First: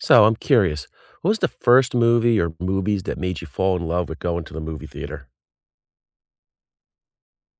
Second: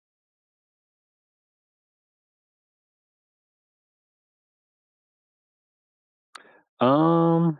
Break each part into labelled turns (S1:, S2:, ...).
S1: So I'm curious, what was the first movie or movies that made you fall in love with going to the movie theater?
S2: Um,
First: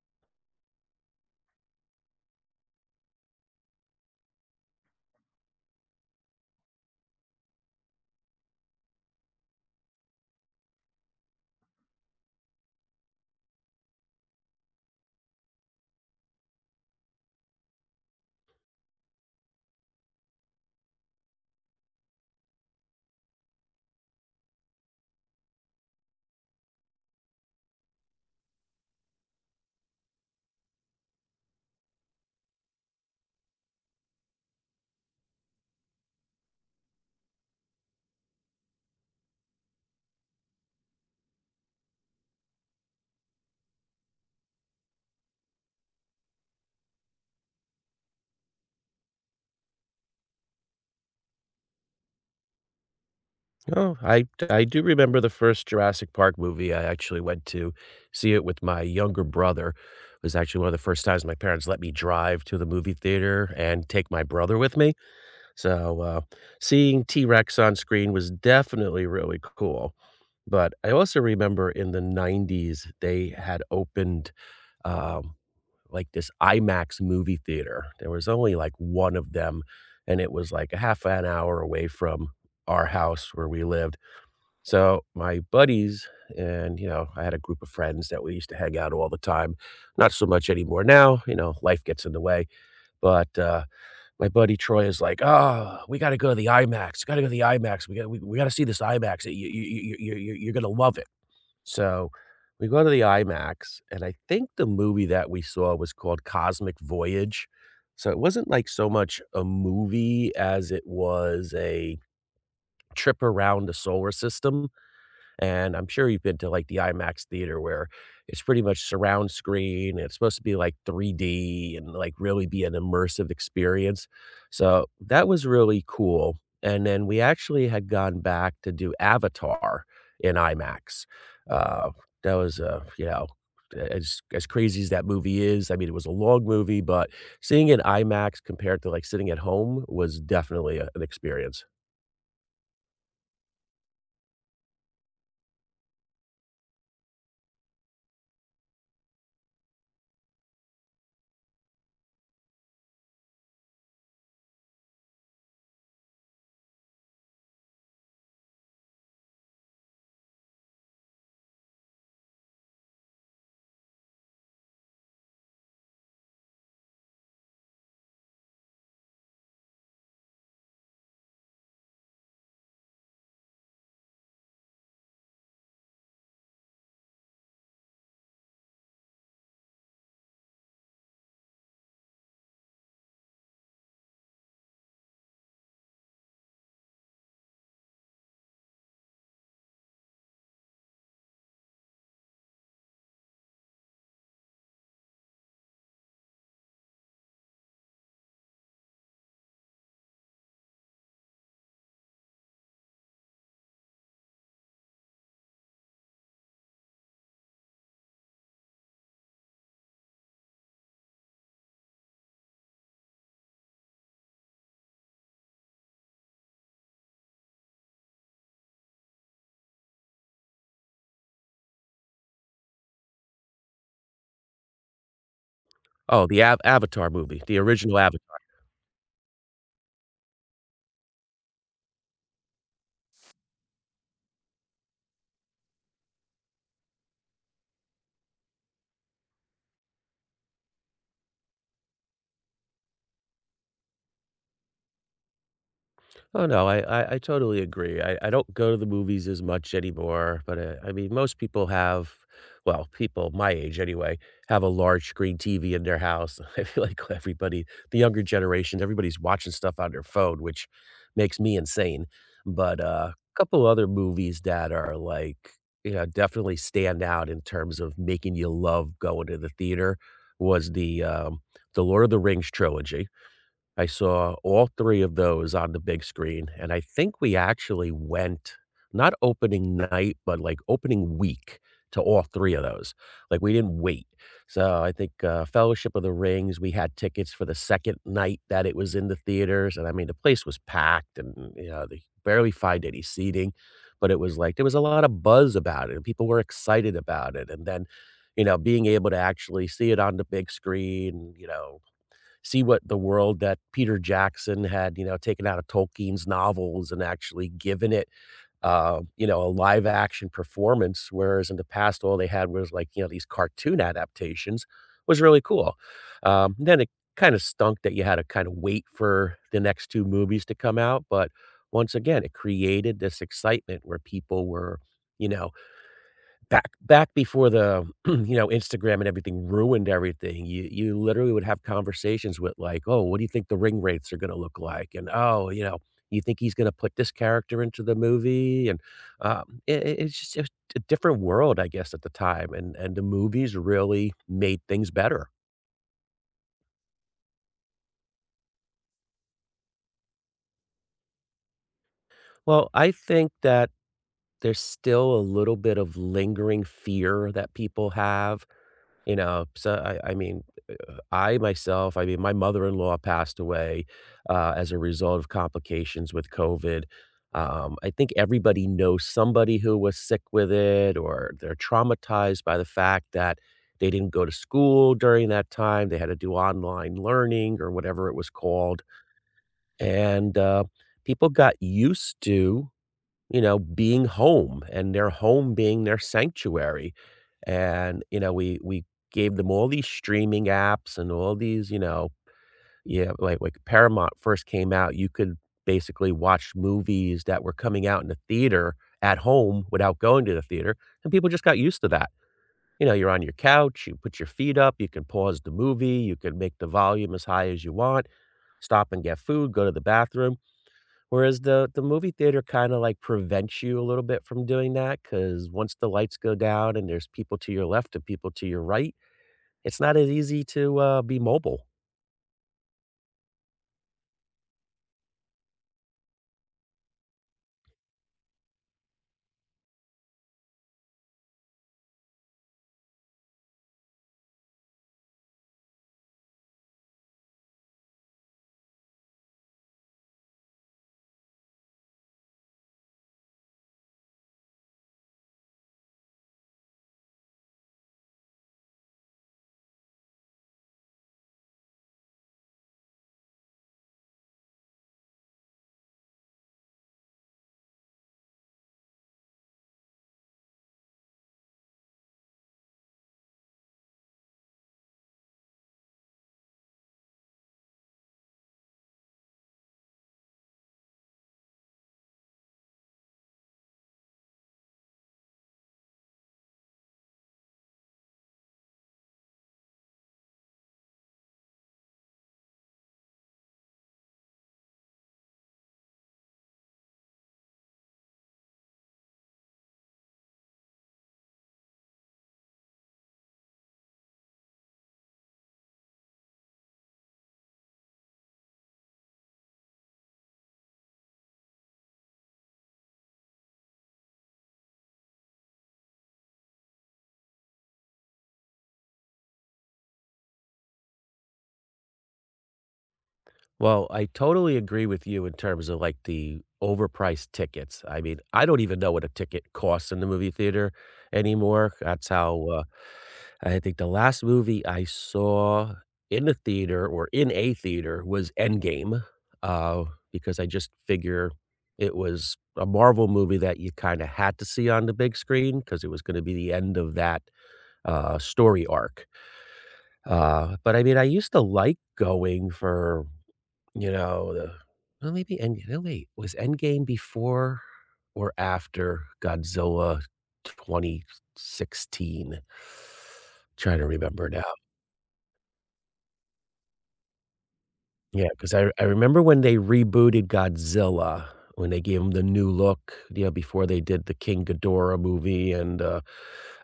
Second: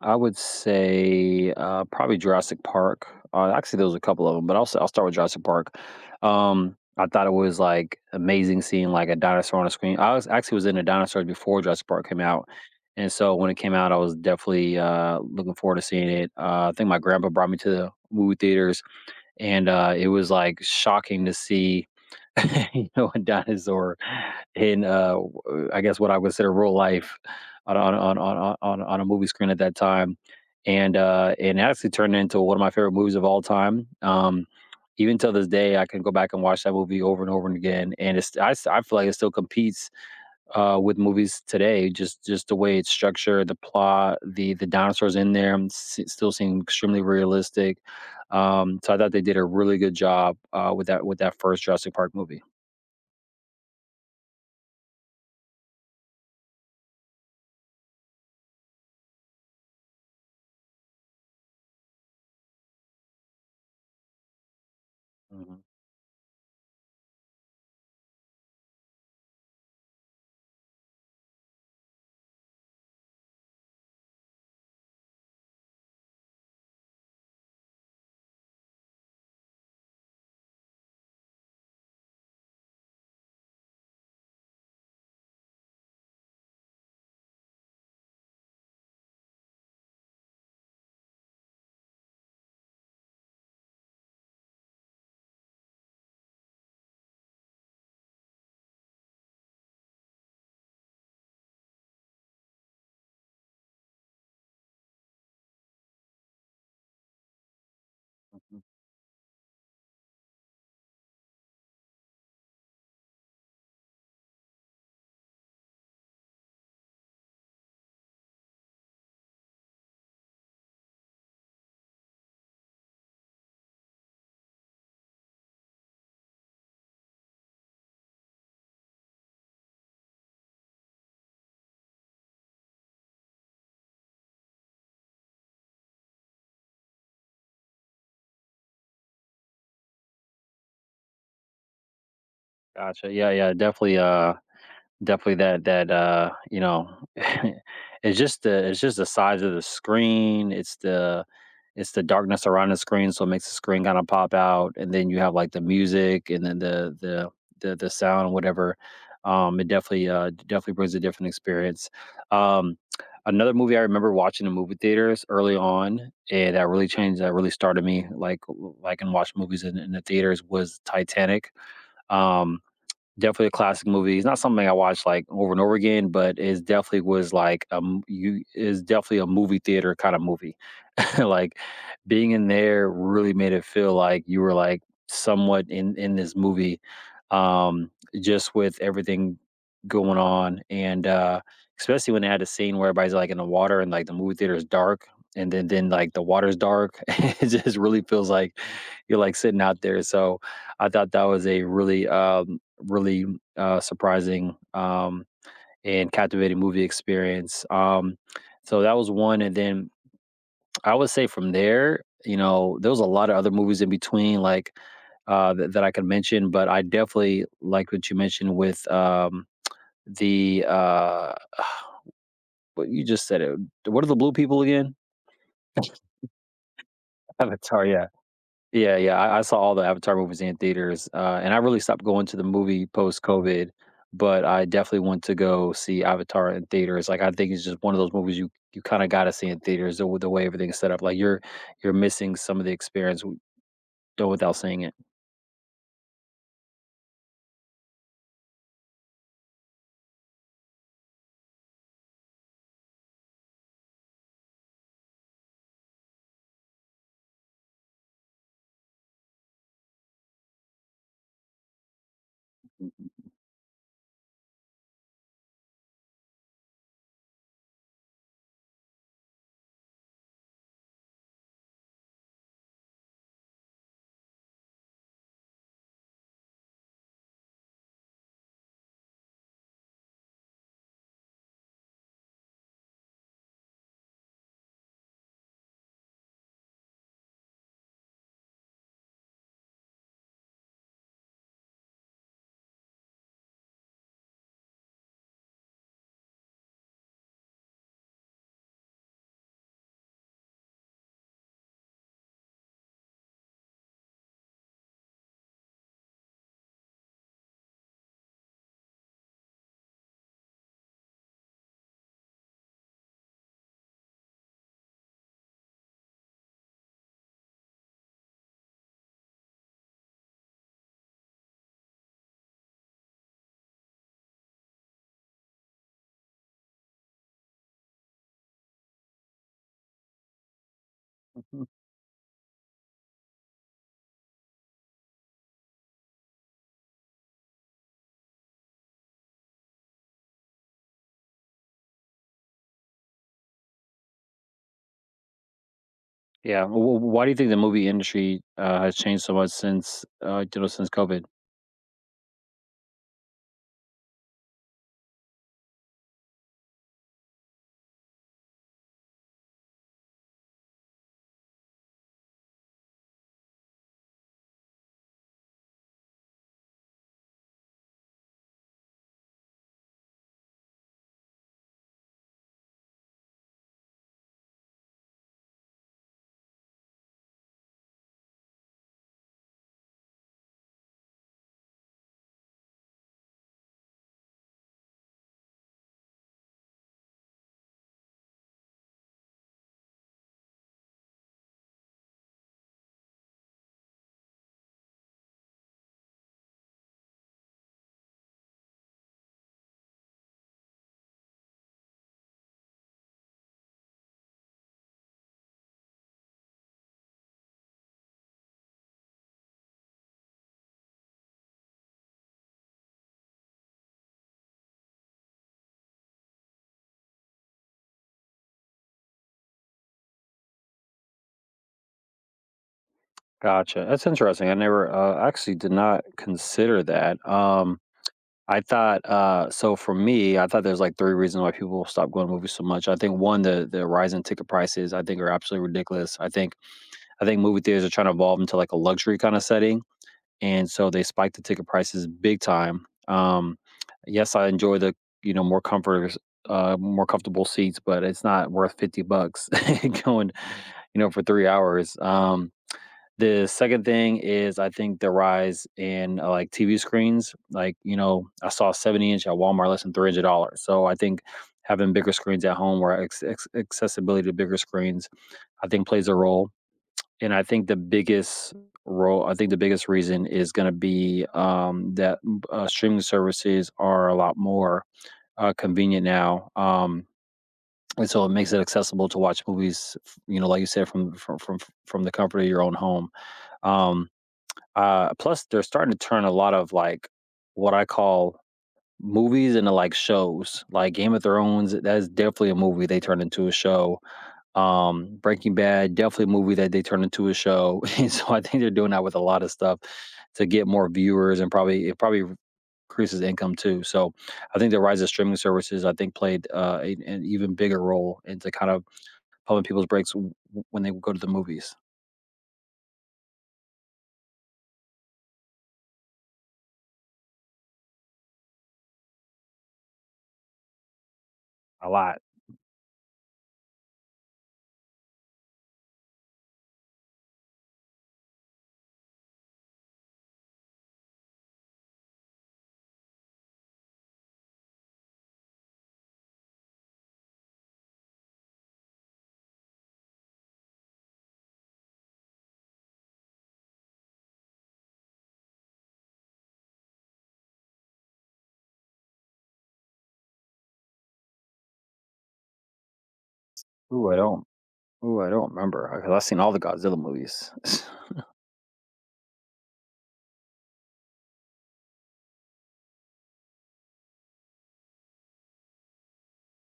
S2: I would say, probably Jurassic Park. Actually, there was a couple of them, but I'll start with Jurassic Park. I thought it was like amazing seeing like a dinosaur on the screen. I was actually was in the dinosaurs before Jurassic Park came out, and so when it came out, I was definitely looking forward to seeing it. I think my grandpa brought me to the movie theaters, and it was like shocking to see a dinosaur in I guess what I consider real life on a movie screen at that time. And it actually turned into one of my favorite movies of all time. Even till this day, I can go back and watch that movie over and over and again, and I feel like it still competes with movies today. Just the way it's structured, the plot, the dinosaurs in there, still seem extremely realistic. So I thought they did a really good job with that first Jurassic Park movie.
S1: Oh, I do remember the first Jurassic Park movie. I actually went to see it with my younger brother. It was actually one of the first times my parents let me drive to the movie theater and take my brother with me.
S2: Mhm,
S1: So seeing T-Rex on screen was definitely really cool. But I also remember in the 90s, they had opened um, like this IMAX movie theater. There was only like one of them, and it was like a half an hour away from our house where we lived. So my buddies and you know, I had a group of friends that we used to hang out all the time. Not so much anymore now, you know, life gets in the way. But my buddy Troy is like, "Oh, we got to go to the IMAX. Got to go to the IMAX. We got to see this IMAX. You're gonna love it." So we go to the IMAX, and I think the movie that we saw was called Cosmic Voyage. So it wasn't
S2: mhm.
S1: like so much a movie as it was a trip around the solar system. And I'm sure you've been to like the IMAX theater where it's pretty much surround screen. And it's supposed to be like 3D and like really be an immersive experience. So that was really cool. And then we actually had gone back to do Avatar in IMAX. Uh, that was, you know, as crazy as that movie is, I mean, it was a long movie, but seeing it in IMAX compared to like sitting at home was definitely a, an experience.
S2: Gotcha. Yeah, yeah, definitely, definitely it's just the size of the screen. It's the darkness around the screen, so it makes the screen kind of pop out, and then you have like the music, and then the sound, whatever. It definitely definitely brings a different experience. Um, Another movie I remember watching in movie theaters early on, and that really started me and watch movies in the theaters was Titanic. Um, Definitely a classic movie. It's not something I watch like over and over again, but it definitely was like, you is definitely a movie theater kind of movie. Like being in there really made it feel like you were like somewhat in this movie, um just with everything going on, and especially when they had a scene where everybody's like in the water and like the movie theater is dark and then like the water's dark. It just really feels like you're like sitting out there. So I thought that was a really surprising and captivating movie experience. So that was one, and then I would say from there, you know, there was a lot of other movies in between, like, that I could mention, but I definitely like what you mentioned with, the, what you just said, it what are the blue people again?
S1: Oh, the Avatar movie, the
S2: Avatar,
S1: original
S2: yeah.
S1: Avatar.
S2: Yeah, yeah, I saw all the Avatar movies in theaters, and I really stopped going to the movie post-COVID, but I definitely want to go see Avatar in theaters. Like, I think it's just one of those movies you kinda gotta see in theaters, the way everything's set up. Like, you're missing some of the experience w though without seeing it.
S1: Oh, no, I totally agree. I don't go to the movies as much anymore, but, I mean, most people have well, people my age anyway, have a large screen TV in their house. I feel like everybody the younger generation, everybody's watching stuff on their phone, which makes me insane. But, a couple other movies that are, like, you know, definitely stand out in terms of making you love going to the theater was the Lord of the Rings trilogy. I saw all 3 of those on the big screen, and I think we actually went not opening night, but, like, opening week to all 3 of those. Like, we didn't wait. So, I think, Fellowship of the Rings, we had tickets for the second night that it was in the theaters, and, I mean, the place was packed and, you know, they barely find any seating, but it was like there was a lot of buzz about it, and people were excited about it, and then, you know, being able to actually see it on the big screen, you know, see what the world that Peter Jackson had, you know, taken out of Tolkien's novels and actually given it, you know, a live action performance, whereas in the past, all they had was like, you know, these cartoon adaptations was really cool. Then it kind of stunk that you had to kind of wait for the next two movies to come out. But once again, it created this excitement where people were, you know, Back before the, you know, Instagram and everything ruined everything, you literally would have conversations with like, "Oh, what do you think the ring rates are gonna look like?" And, "Oh, you know, you think he's gonna put this character into the movie?" And, it's just a different world, I guess, at the time, and the movies really made things better.
S2: Yeah, wh Why do you think the movie industry, has changed so much since, since COVID?
S1: Well, I think that there's still a little bit of lingering fear that people have. You know, so I mean, I myself, I mean, my mother-in-law passed away as a result of complications with COVID. I think everybody knows somebody who was sick with it, or they're traumatized by the fact that they didn't go to school during that time. They had to do online learning or whatever it was called, and people got used to you know, being home and their home being their sanctuary. And, you know, we gave them all these streaming apps and all these, you know, yeah, like Paramount first came out, you could basically watch movies that were coming out in the theater at home without going to the theater, and people just got used to that. You know, you're on your couch, you put your feet up, you can pause the movie, you can make the volume as high as you want, stop and get food, go to the bathroom. Whereas the movie theater kinda, like, prevents you a little bit from doing that, because once the lights go down and there's people to your left and people to your right, it's not as easy to, be mobile.
S2: Gotcha, that's interesting. I never, actually did not consider that. I thought, so for me, I thought there's, like, 3 reasons why people stop going to movies so much. I think 1, the rise in ticket prices, I think, are absolutely ridiculous. I think movie theaters are trying to evolve into, like, a luxury kinda setting, and so they spiked the ticket prices big time. Yes, I enjoy the, you know, more comfort, more comfortable seats, but it's not worth $50 going, you know, for 3 hours. The second thing is I think the rise in, like, TV screens. Like, you know, I saw a 70 inch at Walmart less than $300. So I think having bigger screens at home or accessibility to bigger screens, I think plays a role. And I think the biggest role I think the biggest reason is gonna be, that, streaming services are a lot more, convenient now, and so it makes it accessible to watch movies, f you know, like you said, from the comfort of your own home. Um, Plus, they're starting to turn a lot of, like, what I call movies into, like, shows. Like, Game of Thrones, that is definitely a movie they turned into a show. Breaking Bad, definitely a movie that they turned into a show. And so I think they're doing that with a lot of stuff to get more viewers, and probably it probably increases income too. So I think the rise of streaming services, I think, played, a, an even bigger role into kind of pumping people's brakes when they go to the movies
S1: Well, I totally agree with you in terms of, like, the overpriced tickets. I mean, I don't even know what a ticket costs in the movie theater anymore.
S2: a
S1: That's
S2: lot.
S1: how, I think the last movie I saw in the theater or in a theater was Endgame, uh, because I just figure it was a Marvel movie that you kinda had to see on the big screen because it was gonna be the end of that, story arc. But I mean, I used to like going for, you know, the well, maybe End no, wait, was Endgame before or after Godzilla 2016? Trying to
S2: Ooh, I
S1: remember now.
S2: don't. Ooh, I don't remember because I've seen all the Godzilla movies.
S1: Yeah, because I remember when they rebooted Godzilla, when they gave him the new look, you know, before they did the King Ghidorah movie and, uh,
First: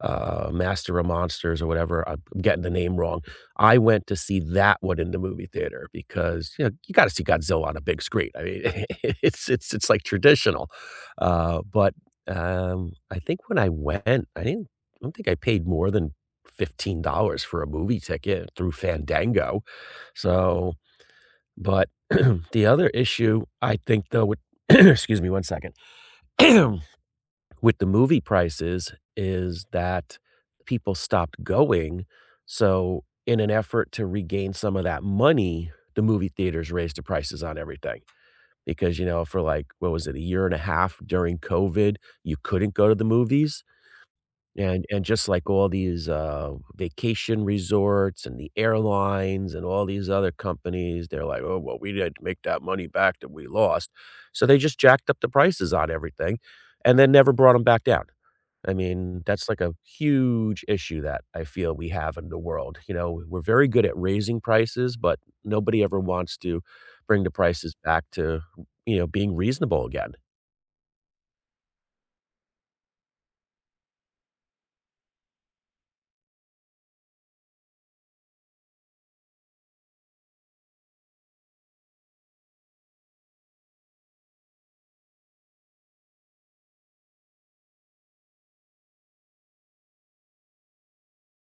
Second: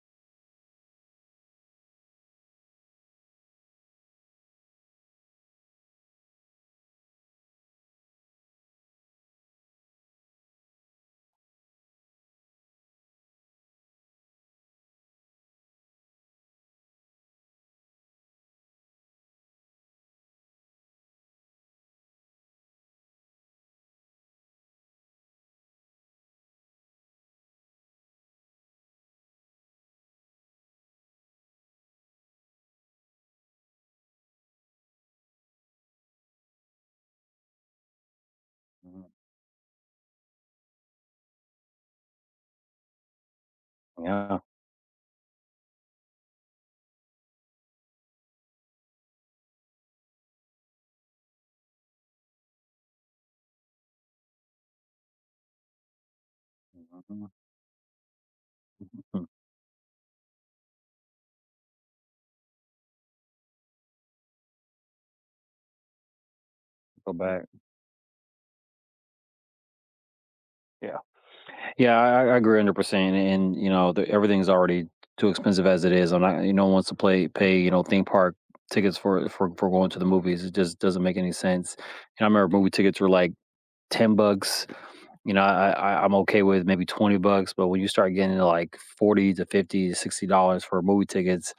S1: uh, Master of Monsters or whatever, I'm getting the name wrong. I went to see that one in the movie theater because, you know, you gotta see Godzilla on a big screen. I mean, it's like traditional. Uh, but, I think when I went, I didn't I don't think I paid more than $15 for a movie ticket through Fandango. So but the other issue I think though with excuse me 1 second, with the movie prices is that people stopped going, so in an effort to regain some of that money, the movie theaters raised the prices on everything because,
S2: Mhm.
S1: you know, for like, what was it, a year and a half during COVID, you couldn't go to the movies,
S2: Yeah.
S1: and just like all these, vacation resorts and the airlines and all these other companies, they're like, "Oh, well, we had to make that money back that we lost." So they just jacked up the prices on everything and then never brought them back down. I mean,
S2: Mhm.
S1: that's like a huge issue that I feel we have in the world, you know? We're very good at raising prices, but nobody ever wants to
S2: Go
S1: bring the
S2: back.
S1: prices back to, you know, being reasonable again.
S2: Yeah. Yeah, I agree 100%. And, you know, everything's already too expensive as it is. I'm not, you know, wants to pay, you know, theme park tickets for going to the movies. It just doesn't make any sense. And I remember movie tickets were like 10 bucks. You know, I'm okay with maybe 20 bucks, but when you start getting into like 40 to 50 to 60 dollars for movie tickets,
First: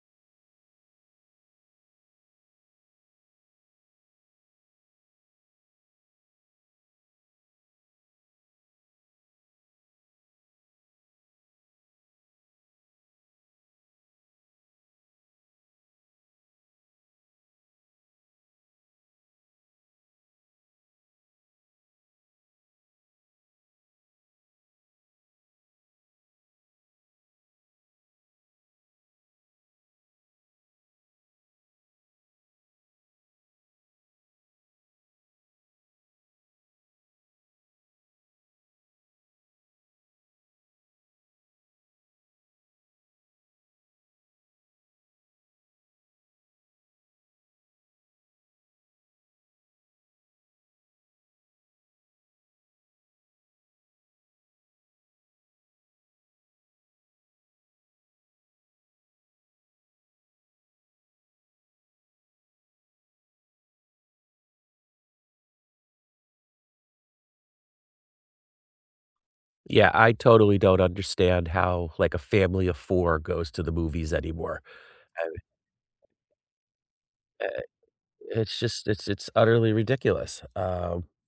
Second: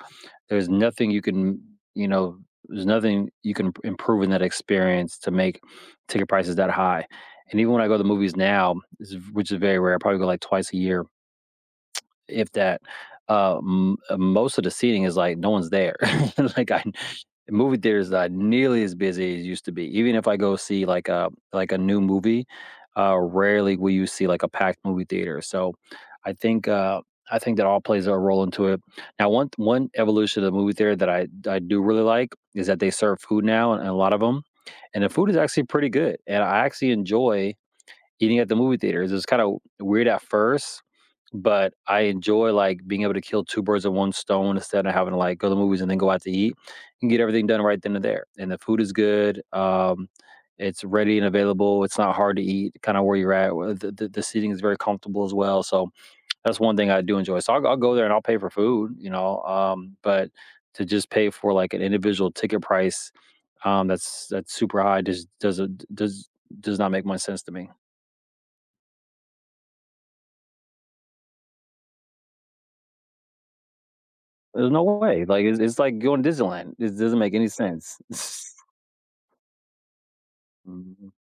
S2: there's nothing you can, you know, there's nothing you can improve in that experience to make ticket prices that high. And even when I go to the movies now, which is very rare, I probably go like twice a year, if that. M Most of the seating is, like, no one's there. Like, I Movie theaters are nearly as busy as used to be. Even if I go see, like, a new movie, rarely will you see, like, a packed movie theater. So, I think, uh, I think that all plays a role into it. Now, one evolution of the movie theater that I do really like is that they serve food now and a lot of them, and the food is actually pretty good, and I actually enjoy eating at the movie theaters. It's kinda weird at first, but I enjoy, like, being able to kill 2 birds with 1 stone instead of having to, like, go to the movies and then go out to eat and get everything done right then and there. And the food is good. It's ready and available, it's not hard to eat, kinda where you're at, where the seating is very comfortable as well. So that's one thing I do enjoy. So I'll go there and I'll pay for food, you know, but to just pay for, like, an individual ticket price, that's super high, just does not make much sense to me.
S1: Yeah, I totally don't understand how, like, a family of 4 goes to the movies anymore.
S2: There's no way, like, it's like going to Disneyland. It doesn't make any
S1: Eh,
S2: sense.
S1: it's just it's utterly ridiculous.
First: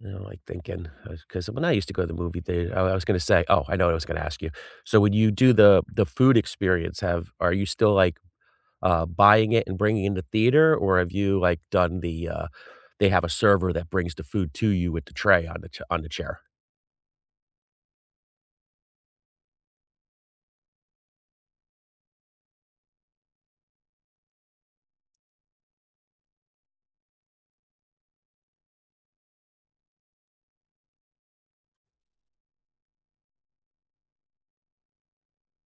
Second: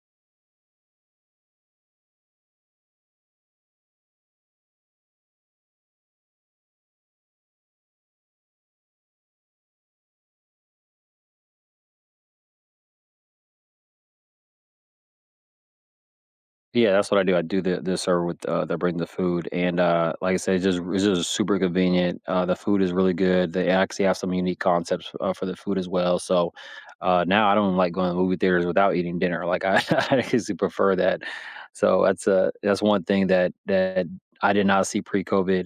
S1: You know, like, thinking because when I used to go to the movie theater oh, I was gonna say oh, I know what I was gonna ask you. So when you do the food experience, have are you still, like, buying it and bringing it in the theater, or have you, like, done the, they have a server that brings the food to you with the tray on the ch on the chair?
S2: Yeah, that's what I do. I do the server with, that bring the food. And, like I said, it's just super convenient. The food is really good. They actually have some unique concepts, for the food as well. So, now I don't like going to movie theaters without eating dinner. Like, I I actually prefer that. So that's one thing that I did not see pre-COVID,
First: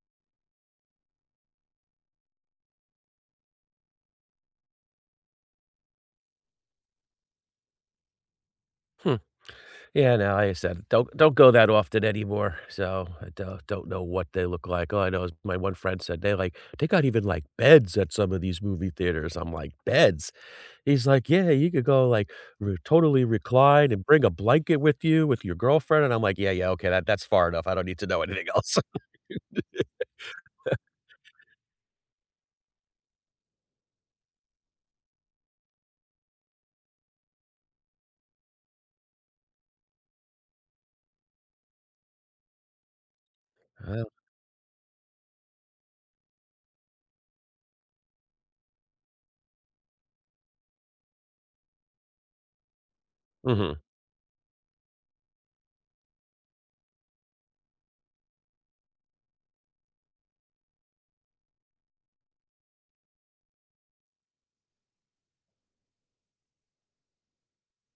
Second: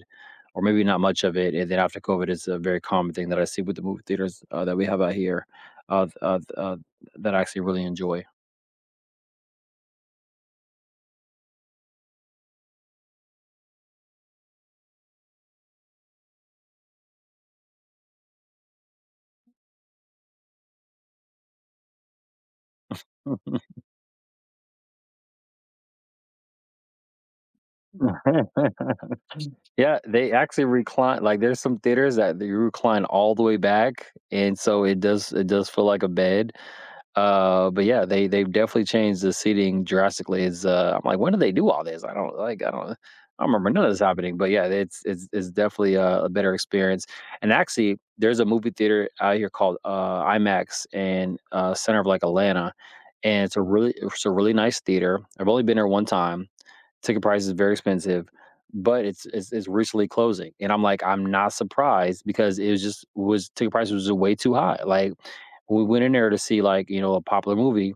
S2: or maybe not much of it. And then after COVID, it's a very common thing that I see with the movie theaters, that we have out here, uh, th- uh, th- uh, that I actually really enjoy.
S1: Hmm. Yeah, no, like I said, don't go that often anymore, so I don't know what they look like. All I know is my one friend said they, like, "They got even, like, beds at some of these movie theaters." I'm like, "Beds?" He's like, "Yeah, you could go, like, re totally recline and bring a blanket with you with your girlfriend," and I'm like, "Yeah, yeah, okay, that that's far enough. I don't need to know anything else."
S2: Yeah, they actually recline. Like, there's some theaters that they recline all the way back, and so it does feel like a bed. But yeah, they they've definitely changed the seating drastically. Is I'm like, when do they do all this? I don't like, I don't remember none of this
S1: Well
S2: happening. But yeah, it's definitely a better experience. And actually, there's a movie theater out here called, IMAX in, center of like Atlanta, and
S1: mhm.
S2: it's a really nice theater. I've only been there one time. Ticket price is very expensive, but it's recently closing, and I'm like, I'm not surprised because it was just was ticket price was just way too high. Like, we went in there to see, like, you know, a popular movie.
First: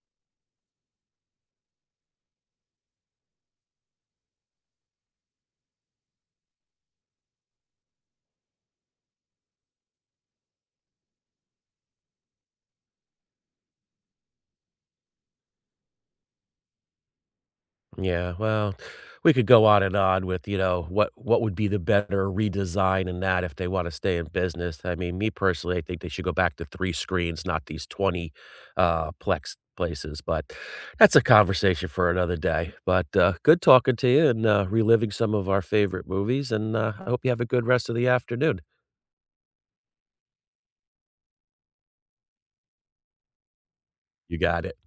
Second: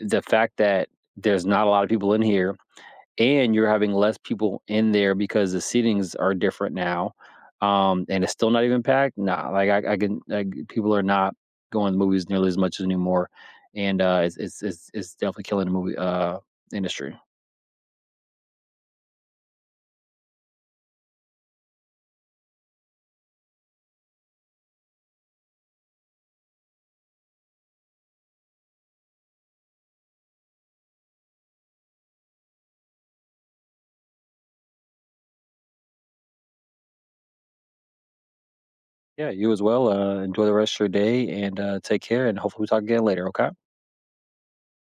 S2: The fact that there's not a lot of people in here and you're having less people in there because the seatings are different now, and it's still not even packed. Nah, like, people are not going to movies nearly as much anymore, and, it's definitely killing the movie, industry.
S1: Yeah, well, we could go on and on with, you know, what would be the better redesign in that if they wanna stay in business. I mean, me personally, I think they should go back to 3 screens, not these 20, plex places, but that's a conversation for another day. But, good talking to you and, reliving some of our favorite movies, and, I hope you have a good rest of the afternoon.
S2: Yeah, you as well. Enjoy the rest of your day and, take care. And hopefully, we talk again later. Okay.
S1: You got it.